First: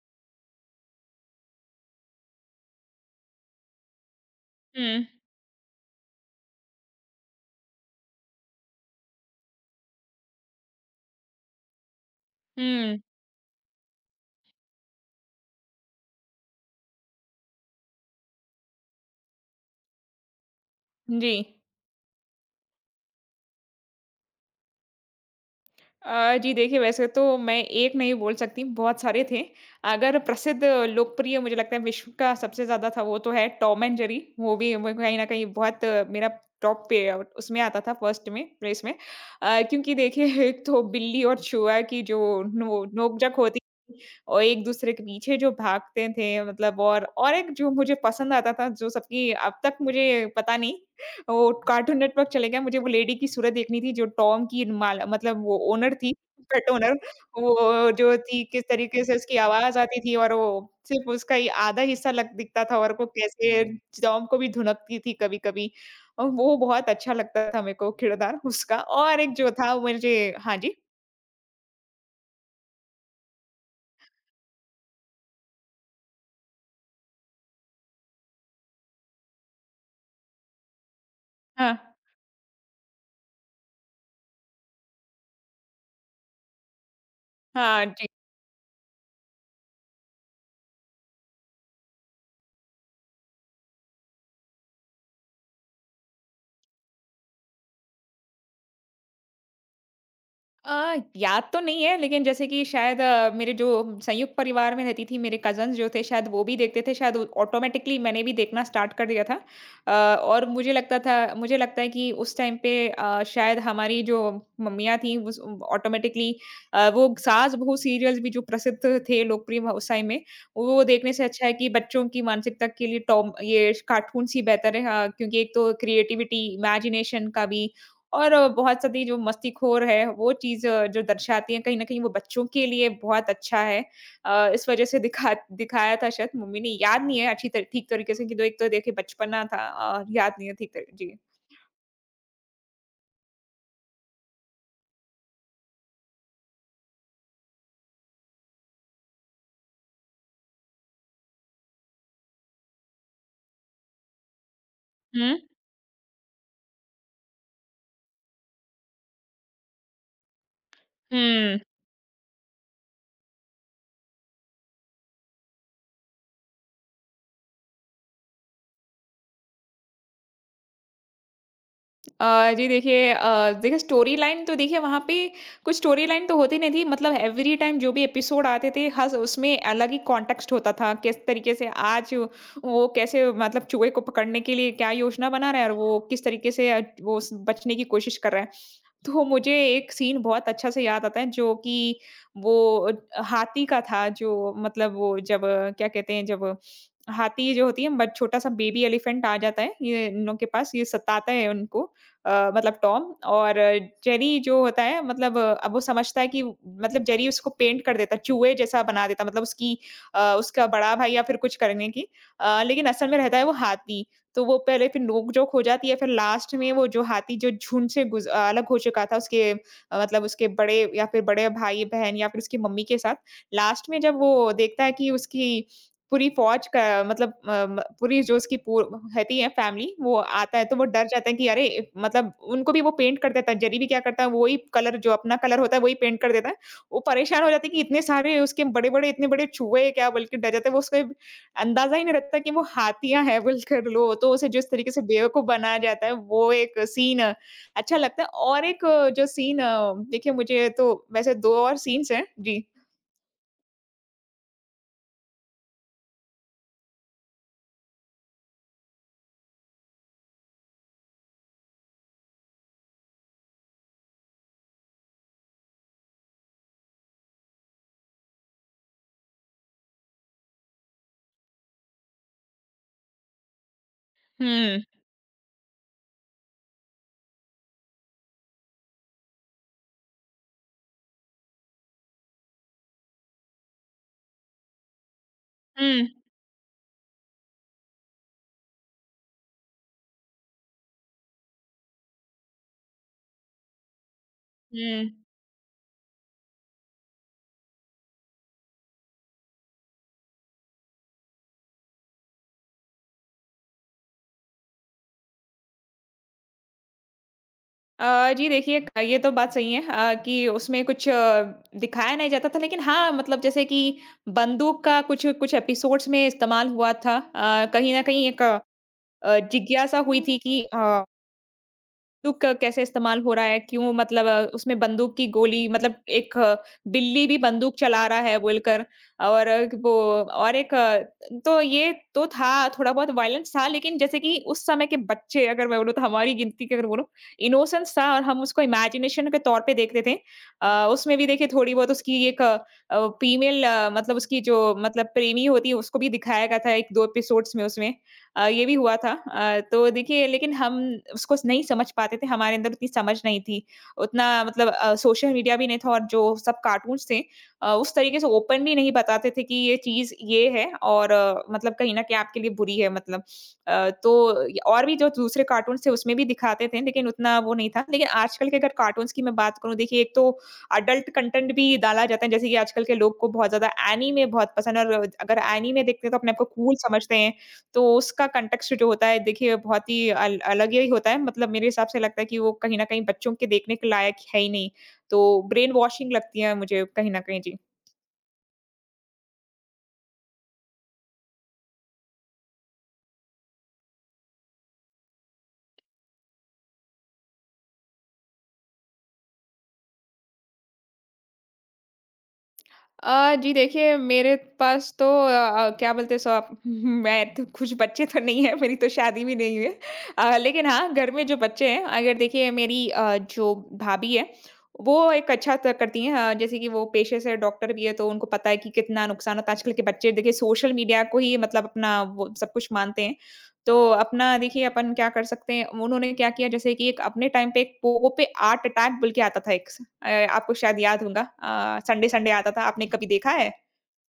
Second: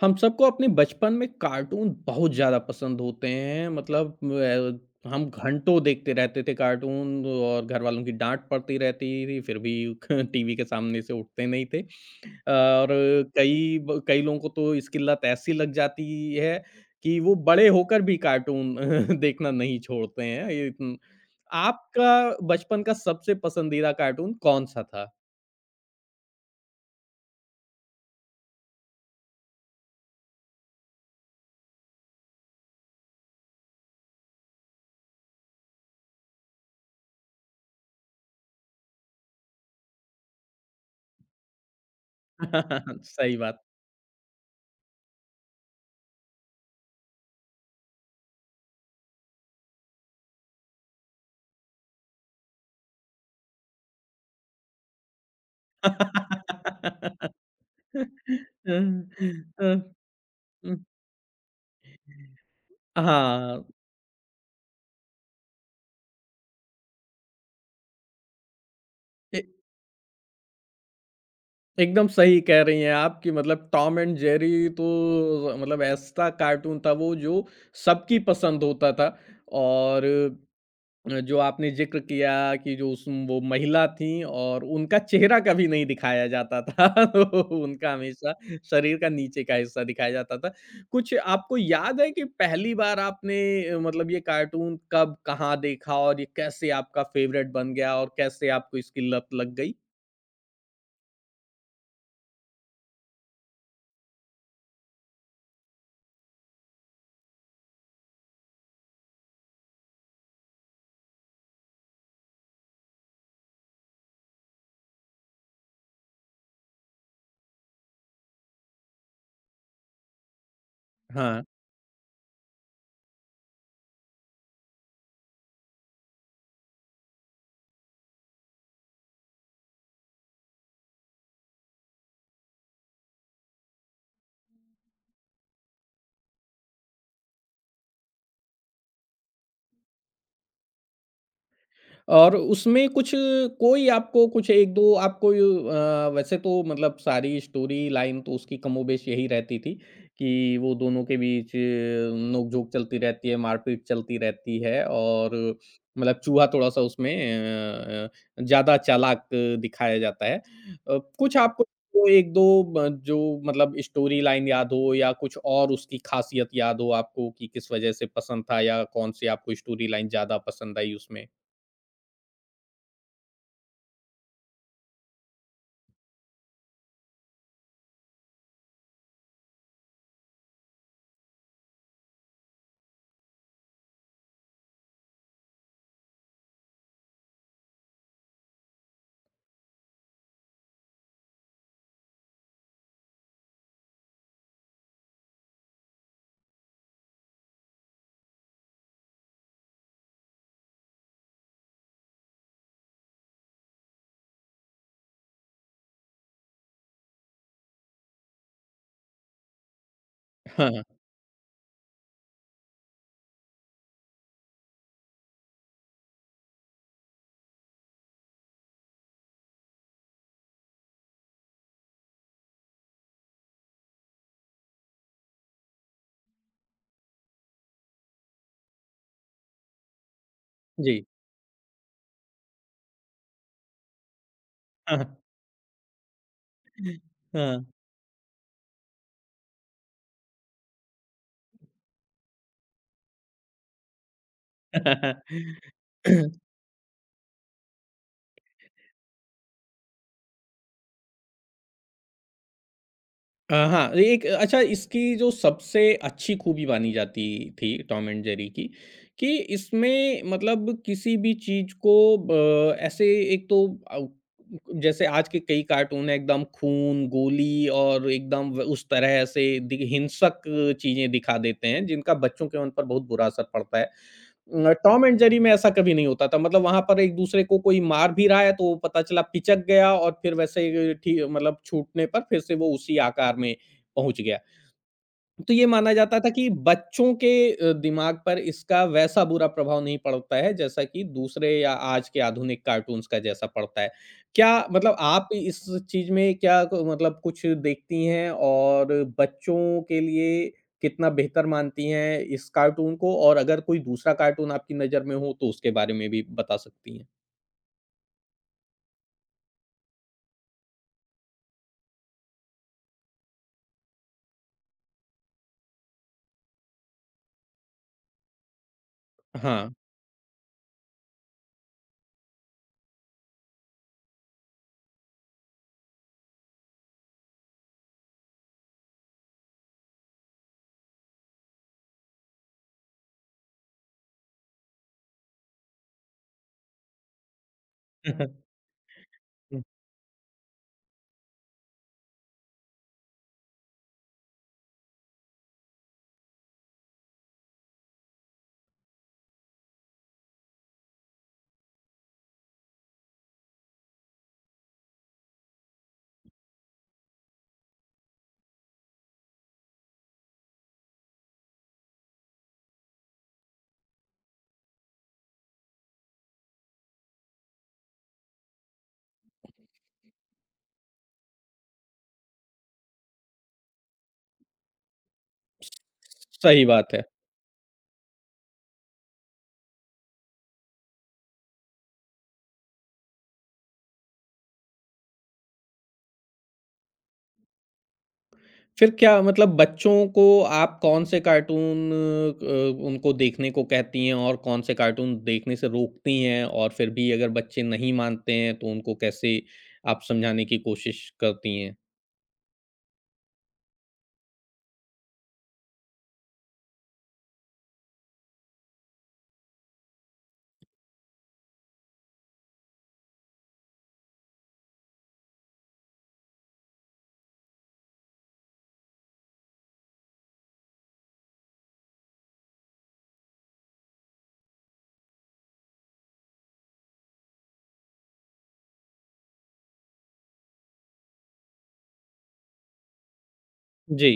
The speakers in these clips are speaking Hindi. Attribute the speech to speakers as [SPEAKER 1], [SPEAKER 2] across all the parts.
[SPEAKER 1] हम सबको अपने बचपन में कार्टून बहुत ज़्यादा पसंद होते हैं।
[SPEAKER 2] हुँ।
[SPEAKER 1] हम घंटों देखते रहते थे कार्टून और घर वालों की डांट पड़ती रहती थी, फिर भी टीवी के सामने से उठते नहीं थे। और
[SPEAKER 2] हुँ,
[SPEAKER 1] कई लोगों को तो इसकी लत ऐसी लग जाती है कि वो बड़े होकर भी कार्टून देखना नहीं छोड़ते हैं।
[SPEAKER 2] जी।
[SPEAKER 1] आपका बचपन का सबसे पसंदीदा कार्टून कौन सा था?
[SPEAKER 2] जी देखिए, वैसे तो मैं एक नहीं बोल सकती, बहुत सारे थे। अगर प्रसिद्ध लोकप्रिय मुझे लगता है विश्व का सबसे ज़्यादा था वो तो है टॉम एंड जेरी, वो भी म कहीं न कहीं बहुत मेरा टॉप पे उसमें आता था फर्स्ट में, प्लेस में। क्योंकि देखिए एक तो बिल्ली और चूहा की जो नो नोक-झोंक
[SPEAKER 1] सही बात।
[SPEAKER 2] होती थी और एक-दूसरे के पीछे जो भागते थे मतलब और एक जो मुझे पसंद आता था, जो सबकी अब तक मुझे पता नहीं वो कार्टून नेटवर्क चले गए, मुझे वो लेडी की सूरत देखनी थी जो टॉम की माल मतलब वो ओनर थी, पेट ओनर। वो जो थी किस तरीके से उसकी आवाज़ आती थी और वो सिर्फ़ उसका ही आधा हिस्सा लग दिखता था और वो
[SPEAKER 1] हाँ,
[SPEAKER 2] कैसे टॉम को भी धुनकती थी कभी-कभी। वो बहुत अच्छा लगता था मेरे को किरदार उसका और एक
[SPEAKER 1] ए
[SPEAKER 2] जो था मुझे हाँ जी।
[SPEAKER 1] एकदम सही कह रही हैं आप कि मतलब टॉम एंड जेरी तो मतलब ऐसा कार्टून था, वो जो सबकी पसंद होता था। और जो आपने
[SPEAKER 2] हाँ।
[SPEAKER 1] ज़िक्र किया कि जो उस वो महिला थीं और उनका चेहरा कभी नहीं दिखाया जाता था। तो
[SPEAKER 2] हाँ
[SPEAKER 1] उनका
[SPEAKER 2] जी।
[SPEAKER 1] हमेशा शरीर का नीचे का हिस्सा दिखाया जाता था। कुछ आपको याद है कि पहली बार आपने मतलब ये कार्टून कब, कहाँ देखा और ये कैसे आपका फ़ेवरेट बन गया और कैसे आपको इसकी लत लग गई?
[SPEAKER 2] याद तो नहीं है लेकिन जैसे कि शायद मेरे जो संयुक्त परिवार में रहती थी मेरे कज़न्स जो थे शायद वो भी देखते थे शायद ऑटोमेटिकली मैंने भी देखना स्टार्ट कर दिया था। अ, और मुझे लगता था मुझे लगता है कि उस टाइम पे शायद हमारी जो मम्मियाँ थीं उस ऑटोमेटिकली वो सास-बहू सीरियल्स भी जो प्रसिद्ध थे लोकप्रिय व उस टाइम में, वो देखने से
[SPEAKER 1] हाँ।
[SPEAKER 2] अच्छा है कि बच्चों की मानसिकता के लिए टॉम ये कार्टून्स ही बेहतर है। हाँ, क्योंकि एक तो क्रिएटिविटी, इमेजिनेशन का भी और बहुत सारी जो मस्तीखोर है, वो चीज़ जो दर्शाती है, कहीं न कहीं वो बच्चों के लिए बहुत अच्छा है। इस वजह से दिखाया था शायद मम्मी ने, याद नहीं है अच्छी त ठीक तरीके से कि तो एक तो देखिए बचपना था और याद नहीं है ठीक तर जी।
[SPEAKER 1] और उसमें कुछ कोई आपको कुछ 1-2 वैसे तो मतलब सारी स्टोरी लाइन तो उसकी कमोबेश यही रहती थी कि वो दोनों के बीच नोक-झोंक चलती रहती है, मारपीट चलती रहती है। और
[SPEAKER 2] हुँ,
[SPEAKER 1] मतलब चूहा थोड़ा-सा उसमें अ ज़्यादा चालाक दिखाया जाता है। कुछ
[SPEAKER 2] हुँ।
[SPEAKER 1] आपको वो 1-2 ब जो मतलब स्टोरी लाइन याद हो या कुछ और उसकी खासियत याद हो आपको कि किस वजह से पसंद था या कौन-सी आपको स्टोरी लाइन ज़्यादा पसंद आई उसमें?
[SPEAKER 2] अ, जी देखिए देखिए स्टोरी लाइन तो देखिए वहाँ पे कुछ स्टोरी लाइन तो होती नहीं थी मतलब एवरी टाइम जो भी एपिसोड आते थे हर उसमें अलग ही कॉन्टेक्स्ट होता था किस तरीके से आज वो कैसे मतलब चूहे को पकड़ने के लिए क्या योजना बना रहा है और वो किस तरीके से वो बचने की कोशिश कर रहा है तो मुझे एक सीन बहुत अच्छा से याद आता है जो कि वो हाथी का था जो मतलब वो जब क्या कहते हैं जब हाथी जो होती है बट छोटा सा बेबी एलिफेंट आ जाता है ये इन लोगों के पास ये सताता है उनको, मतलब टॉम और जेरी जो होता है मतलब अब वो समझता है कि मतलब जेरी उसको पेंट कर देता चूहे जैसा बना देता मतलब उसकी उसका बड़ा भाई या फिर कुछ करने की, लेकिन असल में रहता है वो हाथी तो वो पहले फिर नोक-झोंक हो जाती है, फिर लास्ट में वो जो हाथी जो झुंड से अलग हो चुका था उसके मतलब उसके बड़े या फिर बड़े भाई-बहन या फिर उसकी मम्मी के साथ, लास्ट में जब वो देखता है कि उसकी पूरी फ़ौज का मतलब अ, म पूरी जो उसकी पू रहती है फ़ैमिली, वो आता है तो वो
[SPEAKER 1] जी।
[SPEAKER 2] डर जाता है कि अरे! मतलब उनको भी वो पेंट कर देता है, जरीबी क्या करता है वही कलर
[SPEAKER 1] हाँ,
[SPEAKER 2] जो अपना कलर होता है वही पेंट कर देता है। वो परेशान हो
[SPEAKER 1] हाँ।
[SPEAKER 2] जाते हैं कि इतने सारे उसके बड़े-बड़े इतने बड़े चूहे हैं क्या बल्कि डर जाते हैं, वो उसके अंदाज़ा ही नहीं रहता कि वो हाथियाँ हैं बोलकर लो, तो उसे जिस तरीके से बेवकूफ़ बनाया जाता है, वो एक सीन अच्छा लगता है और एक जो सीन देखिए मुझे तो वैसे 2 और सीन्स हैं। जी।
[SPEAKER 1] हाँ, एक अच्छा इसकी जो सबसे अच्छी खूबी मानी जाती थी टॉम एंड जेरी की, कि इसमें मतलब किसी भी चीज़ को ब ऐसे एक तो अ, जैसे आज के कई कार्टून हैं एकदम खून, गोली और एकदम व उस तरह से दि हिंसक चीज़ें दिखा देते हैं, जिनका बच्चों के मन पर बहुत बुरा असर पड़ता है।
[SPEAKER 2] हुँ,
[SPEAKER 1] टॉम एंड जेरी में ऐसा कभी नहीं होता था। मतलब वहाँ पर एक-दूसरे को कोई मार भी रहा है तो पता चला पिचक गया, और फिर वैसे ही ठी मतलब छूटने पर फिर से वो उसी आकार में पहुँच गया। तो ये माना
[SPEAKER 2] हुँ,
[SPEAKER 1] जाता था कि बच्चों के दिमाग पर इसका वैसा बुरा प्रभाव नहीं पड़ता है, जैसा कि दूसरे या आज के आधुनिक कार्टून्स का जैसा पड़ता है। क्या मतलब
[SPEAKER 2] हुँ।
[SPEAKER 1] आप इस चीज़ में क्या क मतलब कुछ देखती हैं और बच्चों के लिए कितना बेहतर मानती हैं इस कार्टून को? और अगर कोई दूसरा कार्टून आपकी नज़र में हो तो उसके बारे में भी बता सकती हैं?
[SPEAKER 2] जी देखिए क ये तो बात सही है कि उसमें कुछ दिखाया नहीं जाता था लेकिन हाँ, मतलब जैसे कि बंदूक का कुछ कुछ एपिसोड्स में इस्तेमाल हुआ था। कहीं न कहीं एक
[SPEAKER 1] हाँ।
[SPEAKER 2] जिज्ञासा हुई थी कि तो क कैसे इस्तेमाल हो रहा है? क्यों मतलब उसमें बंदूक की गोली मतलब एक बिल्ली भी बंदूक चला रहा है बोलकर और अ, वो और एक अ, तो ये तो था, थोड़ा बहुत वायलेंस था लेकिन जैसे कि उस समय के बच्चे अगर मैं बोलूँ तो हमारी गिनती की अगर बोलूँ, इनोसेंस था और हम उसको इमेजिनेशन के तौर पे देखते थे। उसमें भी देखिए थोड़ी बहुत उसकी एक फीमेल मतलब उसकी जो मतलब प्रेमी होती है उसको भी दिखाया गया था 1-2 एपिसोड्स में उसमें। ये भी हुआ था, तो देखिए लेकिन हम उसको नहीं समझ पाते थे, हमारे अंदर उतनी समझ नहीं थी, उतना मतलब सोशल मीडिया भी नहीं था और जो सब कार्टून्स थे उस तरीके से ओपनली नहीं बताते थे कि ये चीज़ ये है और मतलब कहीं न कहीं आपके लिए बुरी है मतलब। तो य और भी जो दूसरे कार्टून्स थे उसमें भी दिखाते थे, लेकिन उतना वो नहीं था। लेकिन आजकल के अगर कार्टून्स की मैं बात करूँ, देखिए एक तो एडल्ट कंटेंट भी डाला जाता है, जैसे कि आजकल के लोग को बहुत ज़्यादा एनीमे बहुत पसंद है और अगर एनीमे देखते हैं तो अपने आप को
[SPEAKER 1] सही
[SPEAKER 2] कूल
[SPEAKER 1] बात है।
[SPEAKER 2] समझते हैं। तो उसका कॉन्टेक्स्ट जो होता है देखिए बहुत ही अल अलग ही होता है मतलब मेरे हिसाब से लगता है कि वो कहीं न कहीं बच्चों के देखने के लायक है ही नहीं। तो ब्रेन वॉशिंग लगती है मुझे कहीं न कहीं। जी।
[SPEAKER 1] फिर क्या मतलब बच्चों को आप कौन से कार्टून उनको देखने को कहती हैं और कौन से कार्टून देखने से रोकती हैं? और फिर भी अगर बच्चे नहीं मानते हैं तो उनको कैसे आप समझाने की कोशिश करती हैं?
[SPEAKER 2] जी देखिए, मेरे पास तो क्या बोलते हैं सो आप मैं तो कुछ बच्चे तो नहीं है, मेरी तो शादी भी नहीं हुई है। लेकिन हाँ, घर में जो बच्चे हैं अगर देखिए मेरी जो भाभी है, वो एक अच्छा त करती हैं जैसे कि वो पेशे से डॉक्टर भी है, तो उनको पता है कि कितना नुकसान होता है। आजकल के बच्चे देखिए सोशल मीडिया को ही मतलब अपना वो सब कुछ मानते हैं। तो अपना देखिए अपन क्या कर सकते हैं, उन्होंने क्या किया जैसे कि एक अपने टाइम पे एक पोगो पे आर्ट अटैक बोल के आता था एक आपको शायद याद होगा संडे-संडे आता था, आपने कभी देखा है?
[SPEAKER 1] जी।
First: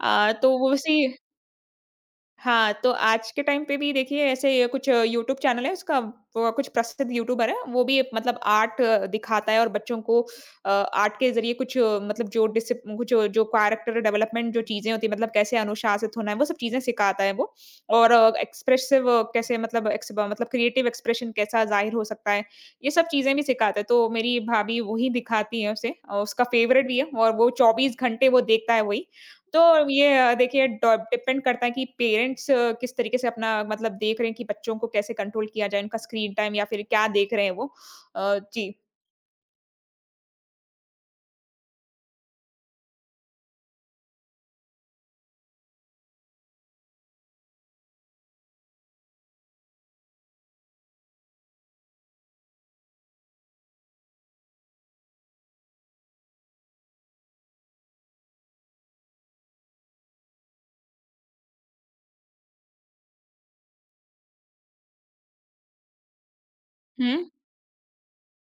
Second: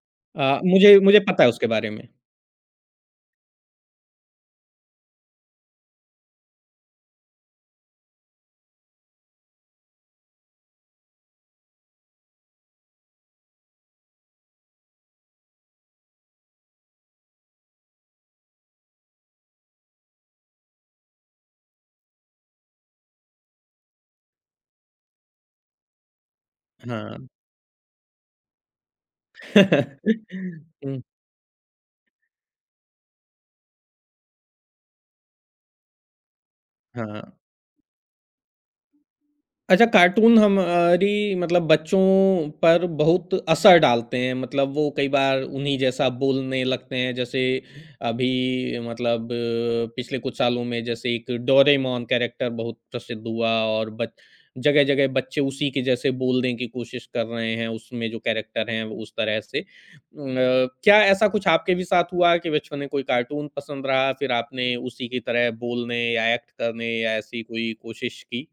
[SPEAKER 2] तो
[SPEAKER 1] अ,
[SPEAKER 2] वो उसी
[SPEAKER 1] मुझे मुझे पता है उसके बारे में।
[SPEAKER 2] हाँ, तो आज के टाइम पे भी देखिए ऐसे ये कुछ यूट्यूब चैनल है उसका वो कुछ प्रसिद्ध यूट्यूबर है, वो भी मतलब आर्ट दिखाता है और बच्चों को आर्ट के ज़रिए कुछ मतलब जो डिसिप कुछ जो कैरेक्टर डेवलपमेंट जो चीज़ें होती हैं मतलब कैसे अनुशासित होना है, वो सब चीज़ें सिखाता है वो। और एक्सप्रेसिव कैसे मतलब एक्स मतलब क्रिएटिव एक्सप्रेशन कैसा ज़ाहिर हो सकता है, ये सब चीज़ें भी सिखाता है। तो मेरी भाभी वही दिखाती हैं उसे और उसका फ़ेवरेट भी है
[SPEAKER 1] हाँ।
[SPEAKER 2] और वो 24 घंटे वो देखता है वही। तो ये देखिए डॉ
[SPEAKER 1] हुँ,
[SPEAKER 2] डिपेंड करता है कि पेरेंट्स किस तरीके से अपना मतलब देख रहे हैं कि बच्चों को कैसे कंट्रोल किया जाए, उनका स्क्रीन टाइम या फिर क्या
[SPEAKER 1] हाँ।
[SPEAKER 2] देख रहे हैं वो? जी।
[SPEAKER 1] अच्छा, कार्टून हमारी मतलब बच्चों पर बहुत असर डालते हैं। मतलब वो कई बार उन्हीं जैसा बोलने लगते हैं, जैसे अभी पिछले कुछ सालों में जैसे एक डोरेमोन कैरेक्टर बहुत प्रसिद्ध हुआ और बच जगह जगह बच्चे उसी के जैसे बोलने की कोशिश कर रहे हैं, उसमें जो कैरेक्टर हैं वो उस तरह से। क्या ऐसा कुछ आपके भी साथ हुआ कि बचपन में कोई कार्टून पसंद रहा, फिर आपने उसी की तरह बोलने या एक्ट करने
[SPEAKER 2] हुँ।
[SPEAKER 1] या ऐसी कोई कोशिश की?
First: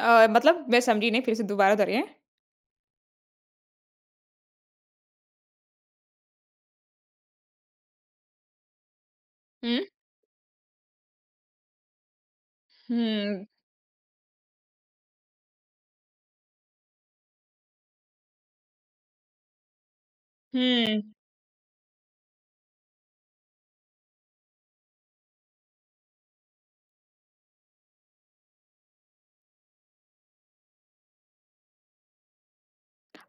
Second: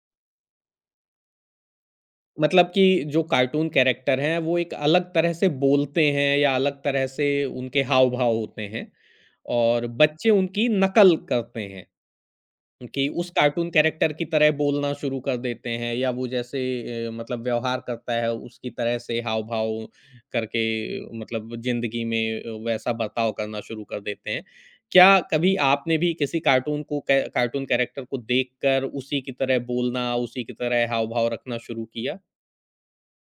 [SPEAKER 2] मतलब मैं समझी नहीं फिर से दोबारा दोहराइए।
[SPEAKER 1] मतलब कि जो कार्टून कैरेक्टर हैं, वो एक अलग तरह से बोलते हैं या अलग तरह से उनके हाव-भाव होते हैं
[SPEAKER 2] हुँ।
[SPEAKER 1] और बच्चे उनकी नकल करते हैं। कि उस
[SPEAKER 2] हुँ,
[SPEAKER 1] कार्टून कैरेक्टर की तरह बोलना शुरू कर देते हैं, या वो जैसे मतलब व्यवहार करता है, उसकी तरह से हाव-भाव करके
[SPEAKER 2] हुँ।
[SPEAKER 1] मतलब ज़िंदगी में वैसा बर्ताव करना शुरू कर देते हैं। क्या कभी आपने भी किसी कार्टून को कै कार्टून कैरेक्टर को देखकर उसी की तरह बोलना, उसी की तरह हाव-भाव रखना शुरू किया?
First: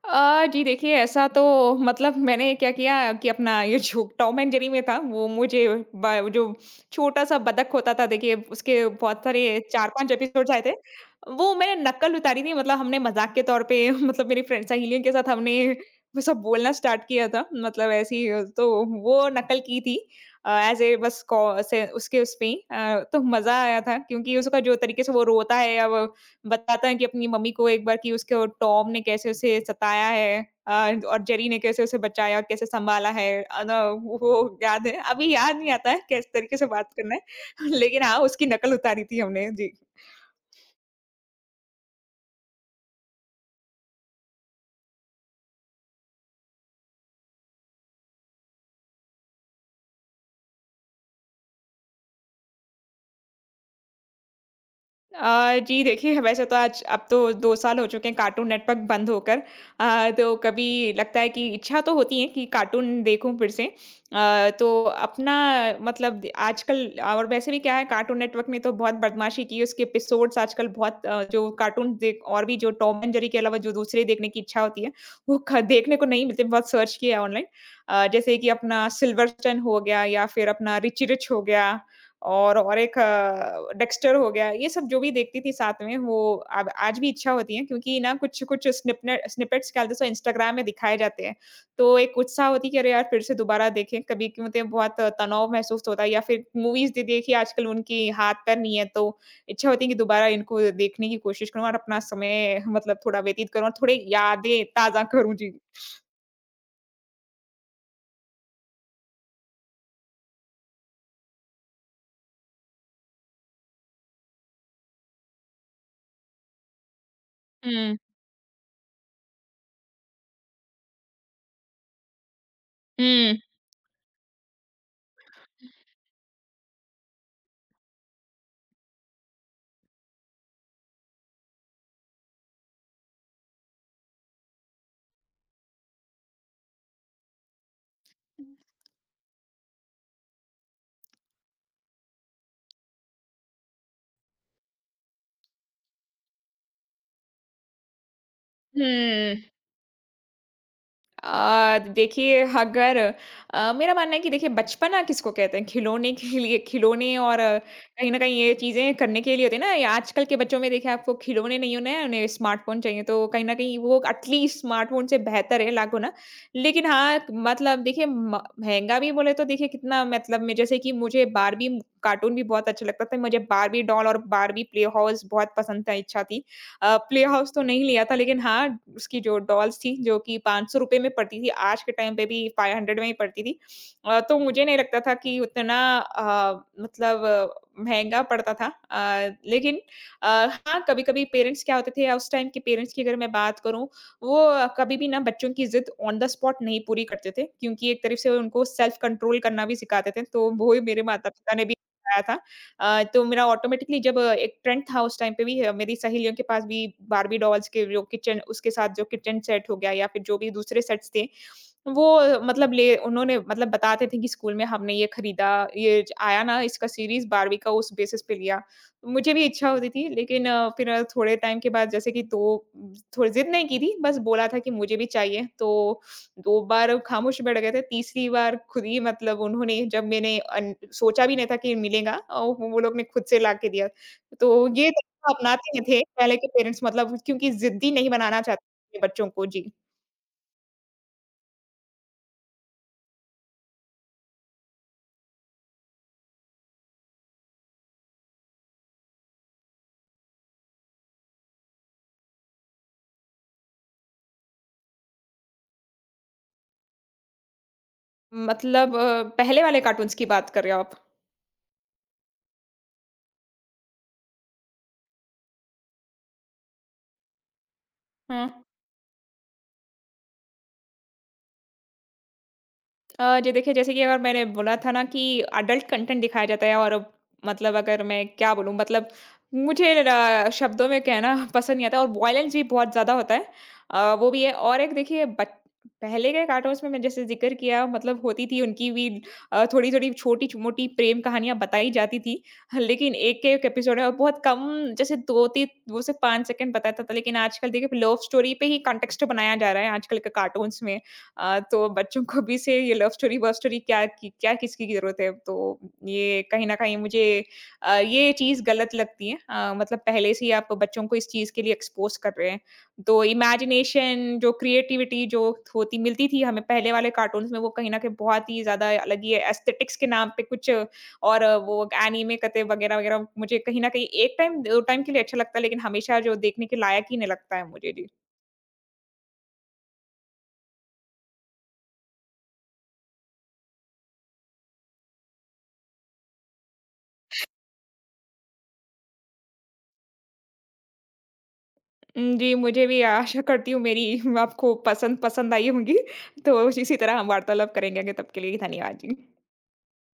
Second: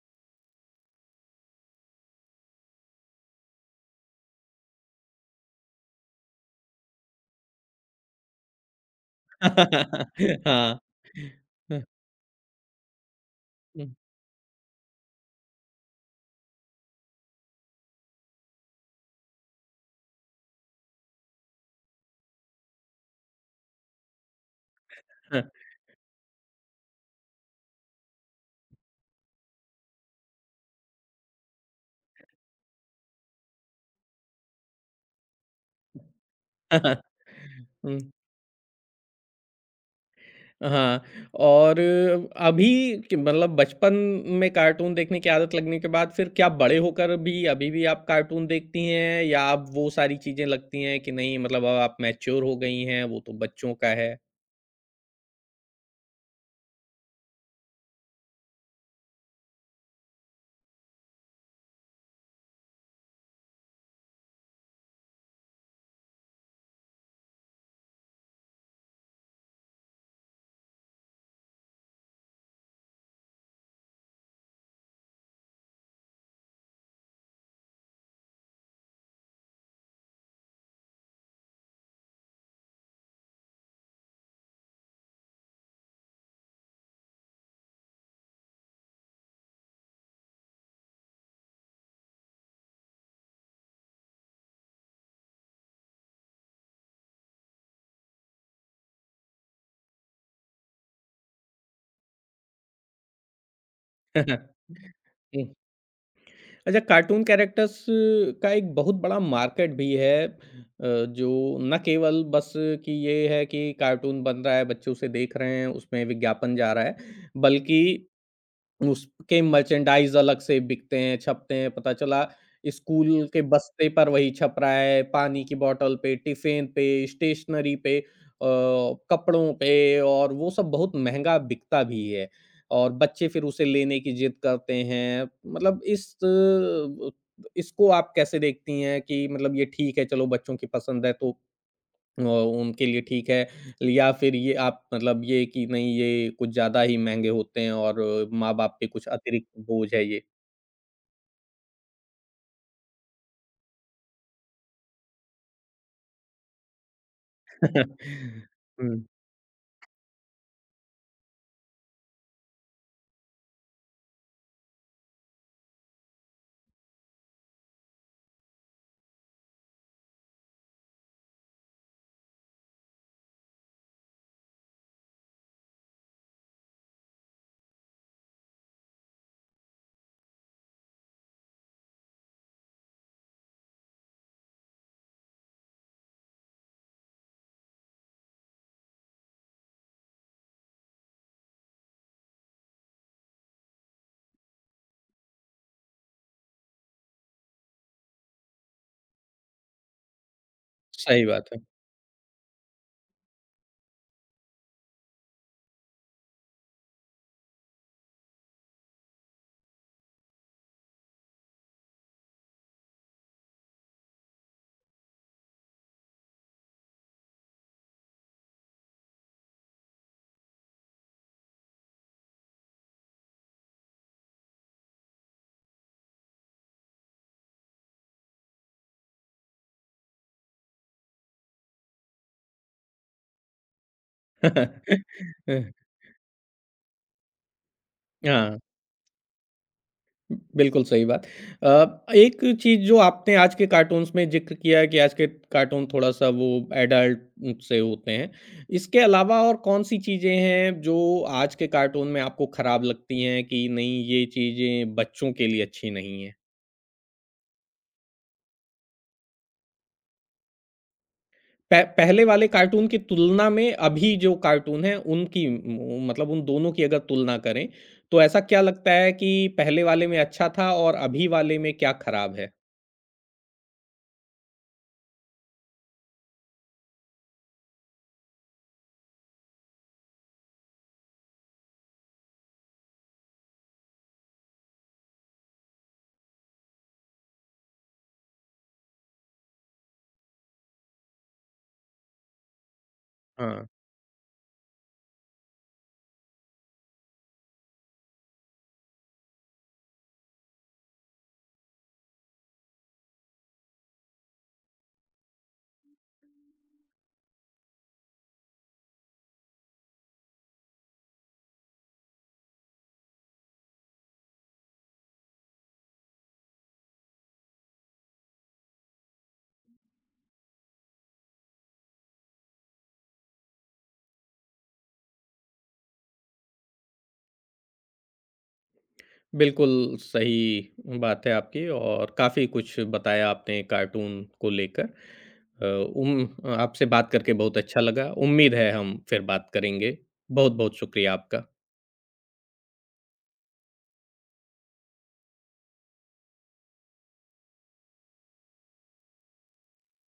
[SPEAKER 2] जी देखिए ऐसा तो मतलब मैंने क्या किया कि अपना ये जो टॉम एंड जेरी में था वो मुझे जो छोटा सा बतख होता था देखिए उसके बहुत सारे चार पांच एपिसोड्स आए थे
[SPEAKER 1] हाँ।
[SPEAKER 2] वो मैंने
[SPEAKER 1] हुँ,
[SPEAKER 2] नकल उतारी थी मतलब हमने मजाक के तौर पे
[SPEAKER 1] हुँ,
[SPEAKER 2] मतलब मेरी फ्रेंड सहेलियों के साथ हमने वो सब बोलना स्टार्ट किया था मतलब ऐसी तो वो नकल की थी एज ए बस से उसके उस पे ही, तो मजा आया था क्योंकि उसका जो तरीके से वो
[SPEAKER 1] हाँ,
[SPEAKER 2] रोता है अब बताता है कि अपनी मम्मी को एक बार कि उसको टॉम ने कैसे उसे सताया है, अ, और जेरी ने कैसे उसे बचाया और कैसे सँभाला है। ना वो याद है, अभी याद नहीं आता है किस तरीके से बात
[SPEAKER 1] हाँ।
[SPEAKER 2] करना है।
[SPEAKER 1] हुँ,
[SPEAKER 2] लेकिन हाँ, उसकी नकल उतारी थी हमने। जी।
[SPEAKER 1] हाँ। और अभी कि मतलब बचपन में कार्टून देखने की आदत लगने के बाद, फिर क्या बड़े होकर भी अभी भी आप कार्टून देखती हैं, या आप वो सारी चीज़ें लगती हैं कि नहीं मतलब अब आप मैच्योर हो गई हैं, वो तो बच्चों का है?
[SPEAKER 2] जी देखिए, वैसे तो आज अब तो 2 साल हो चुके हैं कार्टून नेटवर्क बंद होकर। तो कभी लगता है कि इच्छा तो होती है कि कार्टून देखूँ फिर से। तो अपना मतलब आजकल और वैसे भी क्या है कार्टून नेटवर्क ने तो बहुत बदमाशी की है, उसके एपिसोड्स आजकल बहुत जो कार्टून देख और भी जो टॉम एंड जेरी के अलावा जो दूसरे देखने की इच्छा होती है, वो ख देखने को नहीं मिलते, बहुत सर्च किया है ऑनलाइन। जैसे कि अपना सिल्वरस्टोन हो गया या फिर अपना रिची रिच हो गया। और एक डेक्स्टर हो गया, ये सब जो भी देखती थी साथ में वो अब आज भी इच्छा होती है क्योंकि ना कुछ-कुछ स्निपने स्निपेट्स क्या बोलते हैं इंस्टाग्राम में दिखाए जाते हैं। तो एक उत्साह होती है कि अरे यार फिर से दोबारा देखें, कभी क्यों होते हैं बहुत तनाव महसूस होता है या फिर मूवीज़ दे देखिए आजकल उनकी हाथ-पैर नहीं है तो इच्छा होती है कि दोबारा इनको देखने की कोशिश करूँ और अपना समय मतलब थोड़ा व्यतीत करूँ और थोड़ी यादें ताज़ा करूँ। जी।
[SPEAKER 1] हुँ। अच्छा, कार्टून कैरेक्टर्स का एक बहुत बड़ा मार्केट भी है। जो न केवल बस कि ये है कि कार्टून बन रहा है, बच्चे उसे देख रहे हैं, उसमें विज्ञापन जा रहा है, बल्कि
[SPEAKER 2] हुँ।
[SPEAKER 1] उसके मर्चेंडाइज अलग से बिकते हैं, छपते हैं, पता चला स्कूल
[SPEAKER 2] हुँ,
[SPEAKER 1] के बस्ते पर वही छप रहा है, पानी की बॉटल पे, टिफ़िन पे, स्टेशनरी पे, अ, कपड़ों पे, और वो सब बहुत महँगा बिकता भी है, और बच्चे फिर उसे लेने की ज़िद करते हैं। मतलब इस अ, इसको आप कैसे देखती हैं कि मतलब ये ठीक है, चलो बच्चों की पसंद है तो और उनके लिए ठीक है, या फिर ये आप मतलब ये कि नहीं ये कुछ ज़्यादा ही महँगे होते हैं और माँ-बाप पे कुछ
[SPEAKER 2] हुँ।
[SPEAKER 1] अतिरिक्त बोझ है ये।
[SPEAKER 2] अ, देखिए अगर मेरा मानना है कि देखिए बचपना किसको कहते हैं खिलौने के लिए खिलौने और कहीं न कहीं ये चीज़ें
[SPEAKER 1] हुँ,
[SPEAKER 2] करने के लिए होती है ना, ये आजकल के बच्चों में देखिए आपको खिलौने नहीं होने हैं, उन्हें स्मार्टफ़ोन चाहिए, तो कहीं न कहीं वो एटलीस्ट स्मार्टफ़ोन से बेहतर है लाखों ना। लेकिन हाँ, मतलब देखिए म महँगा भी बोले तो देखिए कितना मतलब में जैसे कि मुझे बार्बी कार्टून भी बहुत अच्छा लगता था, मुझे बार्बी डॉल और बार्बी प्ले हाउस बहुत पसंद था, इच्छा थी। प्ले हाउस तो नहीं लिया था लेकिन हाँ, उसकी जो डॉल्स थी जो कि ₹500 में पड़ती थी, आज के टाइम पे भी 500 में ही पड़ती थी। तो मुझे नहीं लगता था कि उतना मतलब महँगा पड़ता था। लेकिन हाँ, कभी-कभी पेरेंट्स क्या होते थे या उस टाइम के पेरेंट्स की अगर मैं बात करूँ, वो कभी भी ना बच्चों की ज़िद ऑन द स्पॉट नहीं पूरी करते थे, क्योंकि एक तरफ से उनको सेल्फ कंट्रोल करना भी सिखाते थे, तो वो ही मेरे
[SPEAKER 1] सही बात
[SPEAKER 2] माता-पिता
[SPEAKER 1] है।
[SPEAKER 2] ने भी सिखाया था। तो मेरा ऑटोमेटिकली जब एक ट्रेंड था उस टाइम पे भी मेरी सहेलियों के पास भी बार्बी डॉल्स के जो किचन उसके साथ जो किचन सेट हो गया या फिर जो भी दूसरे सेट्स थे वो मतलब ले उन्होंने मतलब बताते थे कि स्कूल में हमने ये खरीदा, ये ज आया ना इसका सीरीज़ बारहवीं का उस बेसिस पे लिया। मुझे भी इच्छा होती थी लेकिन फिर थोड़े टाइम के बाद जैसे कि 2 थोड़ी ज़िद नहीं की थी, बस बोला था कि मुझे भी चाहिए, तो 2 बार खामोश बैठ गए थे, तीसरी बार खुद ही मतलब उन्होंने जब मैंने अन सोचा भी नहीं था कि मिलेगा, वो लोग ने खुद से ला के दिया। तो ये तरीका
[SPEAKER 1] अ,
[SPEAKER 2] अपनाते नहीं थे पहले के पेरेंट्स मतलब क्योंकि ज़िद्दी नहीं बनाना
[SPEAKER 1] हाँ,
[SPEAKER 2] चाहते थे बच्चों को। जी।
[SPEAKER 1] बिल्कुल सही बात। एक चीज़ जो आपने आज के कार्टून्स में ज़िक्र किया है कि आज के कार्टून थोड़ा-सा वो एडल्ट से होते हैं। इसके अलावा और कौन-सी चीज़ें हैं जो आज के कार्टून में आपको खराब लगती हैं कि नहीं ये चीज़ें बच्चों के लिए अच्छी नहीं है?
[SPEAKER 2] मतलब पहले वाले कार्टून्स की बात कर रहे हो आप?
[SPEAKER 1] पह पहले वाले कार्टून की तुलना में अभी जो कार्टून हैं उनकी म मतलब उन दोनों की अगर तुलना करें, तो ऐसा क्या
[SPEAKER 2] हाँ।
[SPEAKER 1] लगता है कि पहले वाले में अच्छा था और अभी वाले में क्या खराब है?
[SPEAKER 2] जी देखिए, जैसे कि अगर मैंने बोला था ना कि अडल्ट कंटेंट दिखाया जाता है और अब मतलब अगर मैं क्या बोलूँ मतलब मुझे शब्दों में कहना पसंद नहीं आता और वॉयलेंस भी बहुत ज़्यादा होता है। वो भी है और एक देखिए बच पहले के कार्टून्स में मैं जैसे ज़िक्र किया मतलब होती थी उनकी भी थोड़ी-थोड़ी छोटी-मोटी प्रेम कहानियाँ बताई जाती थी। लेकिन एक-एक
[SPEAKER 1] हाँ।
[SPEAKER 2] एपिसोड है और बहुत कम जैसे 2-3 2 से 5 सेकंड बताया जाता था लेकिन आजकल देखिए लव स्टोरी पे ही कॉन्टेक्स्ट बनाया जा रहा है आजकल के कार्टून्स में। तो बच्चों को भी से ये लव स्टोरी, वव स्टोरी क्या कि क्या किसकी की ज़रूरत है? तो ये कहीं न कहीं मुझे ये चीज़ गलत लगती है। अ, मतलब पहले से ही आप बच्चों को इस चीज़ के लिए एक्सपोज़ कर रहे हैं। तो इमेजिनेशन जो क्रिएटिविटी जो होती मिलती थी हमें पहले वाले कार्टून्स में वो कहीं न कहीं बहुत ही ज़्यादा अलग ही एस्थेटिक्स के नाम पे कुछ और वो एनीमे कते वगैरह-वगैरह मुझे कहीं न कहीं एक टाइम, 2 टाइम के लिए अच्छा लगता है, लेकिन हमेशा जो देखने के लायक ही नहीं लगता है मुझे। जी।
[SPEAKER 1] बिल्कुल सही बात है आपकी, और काफ़ी कुछ बताया आपने कार्टून को लेकर। अ, उम, आपसे बात करके बहुत अच्छा लगा। उम्मीद है हम फिर बात करेंगे। बहुत-बहुत शुक्रिया आपका।
[SPEAKER 2] जी, मुझे भी आशा करती हूँ मेरी आपको पसंद पसंद आई होंगी। तो इसी तरह हम वार्तालाप करेंगे आगे, तब के लिए धन्यवाद जी।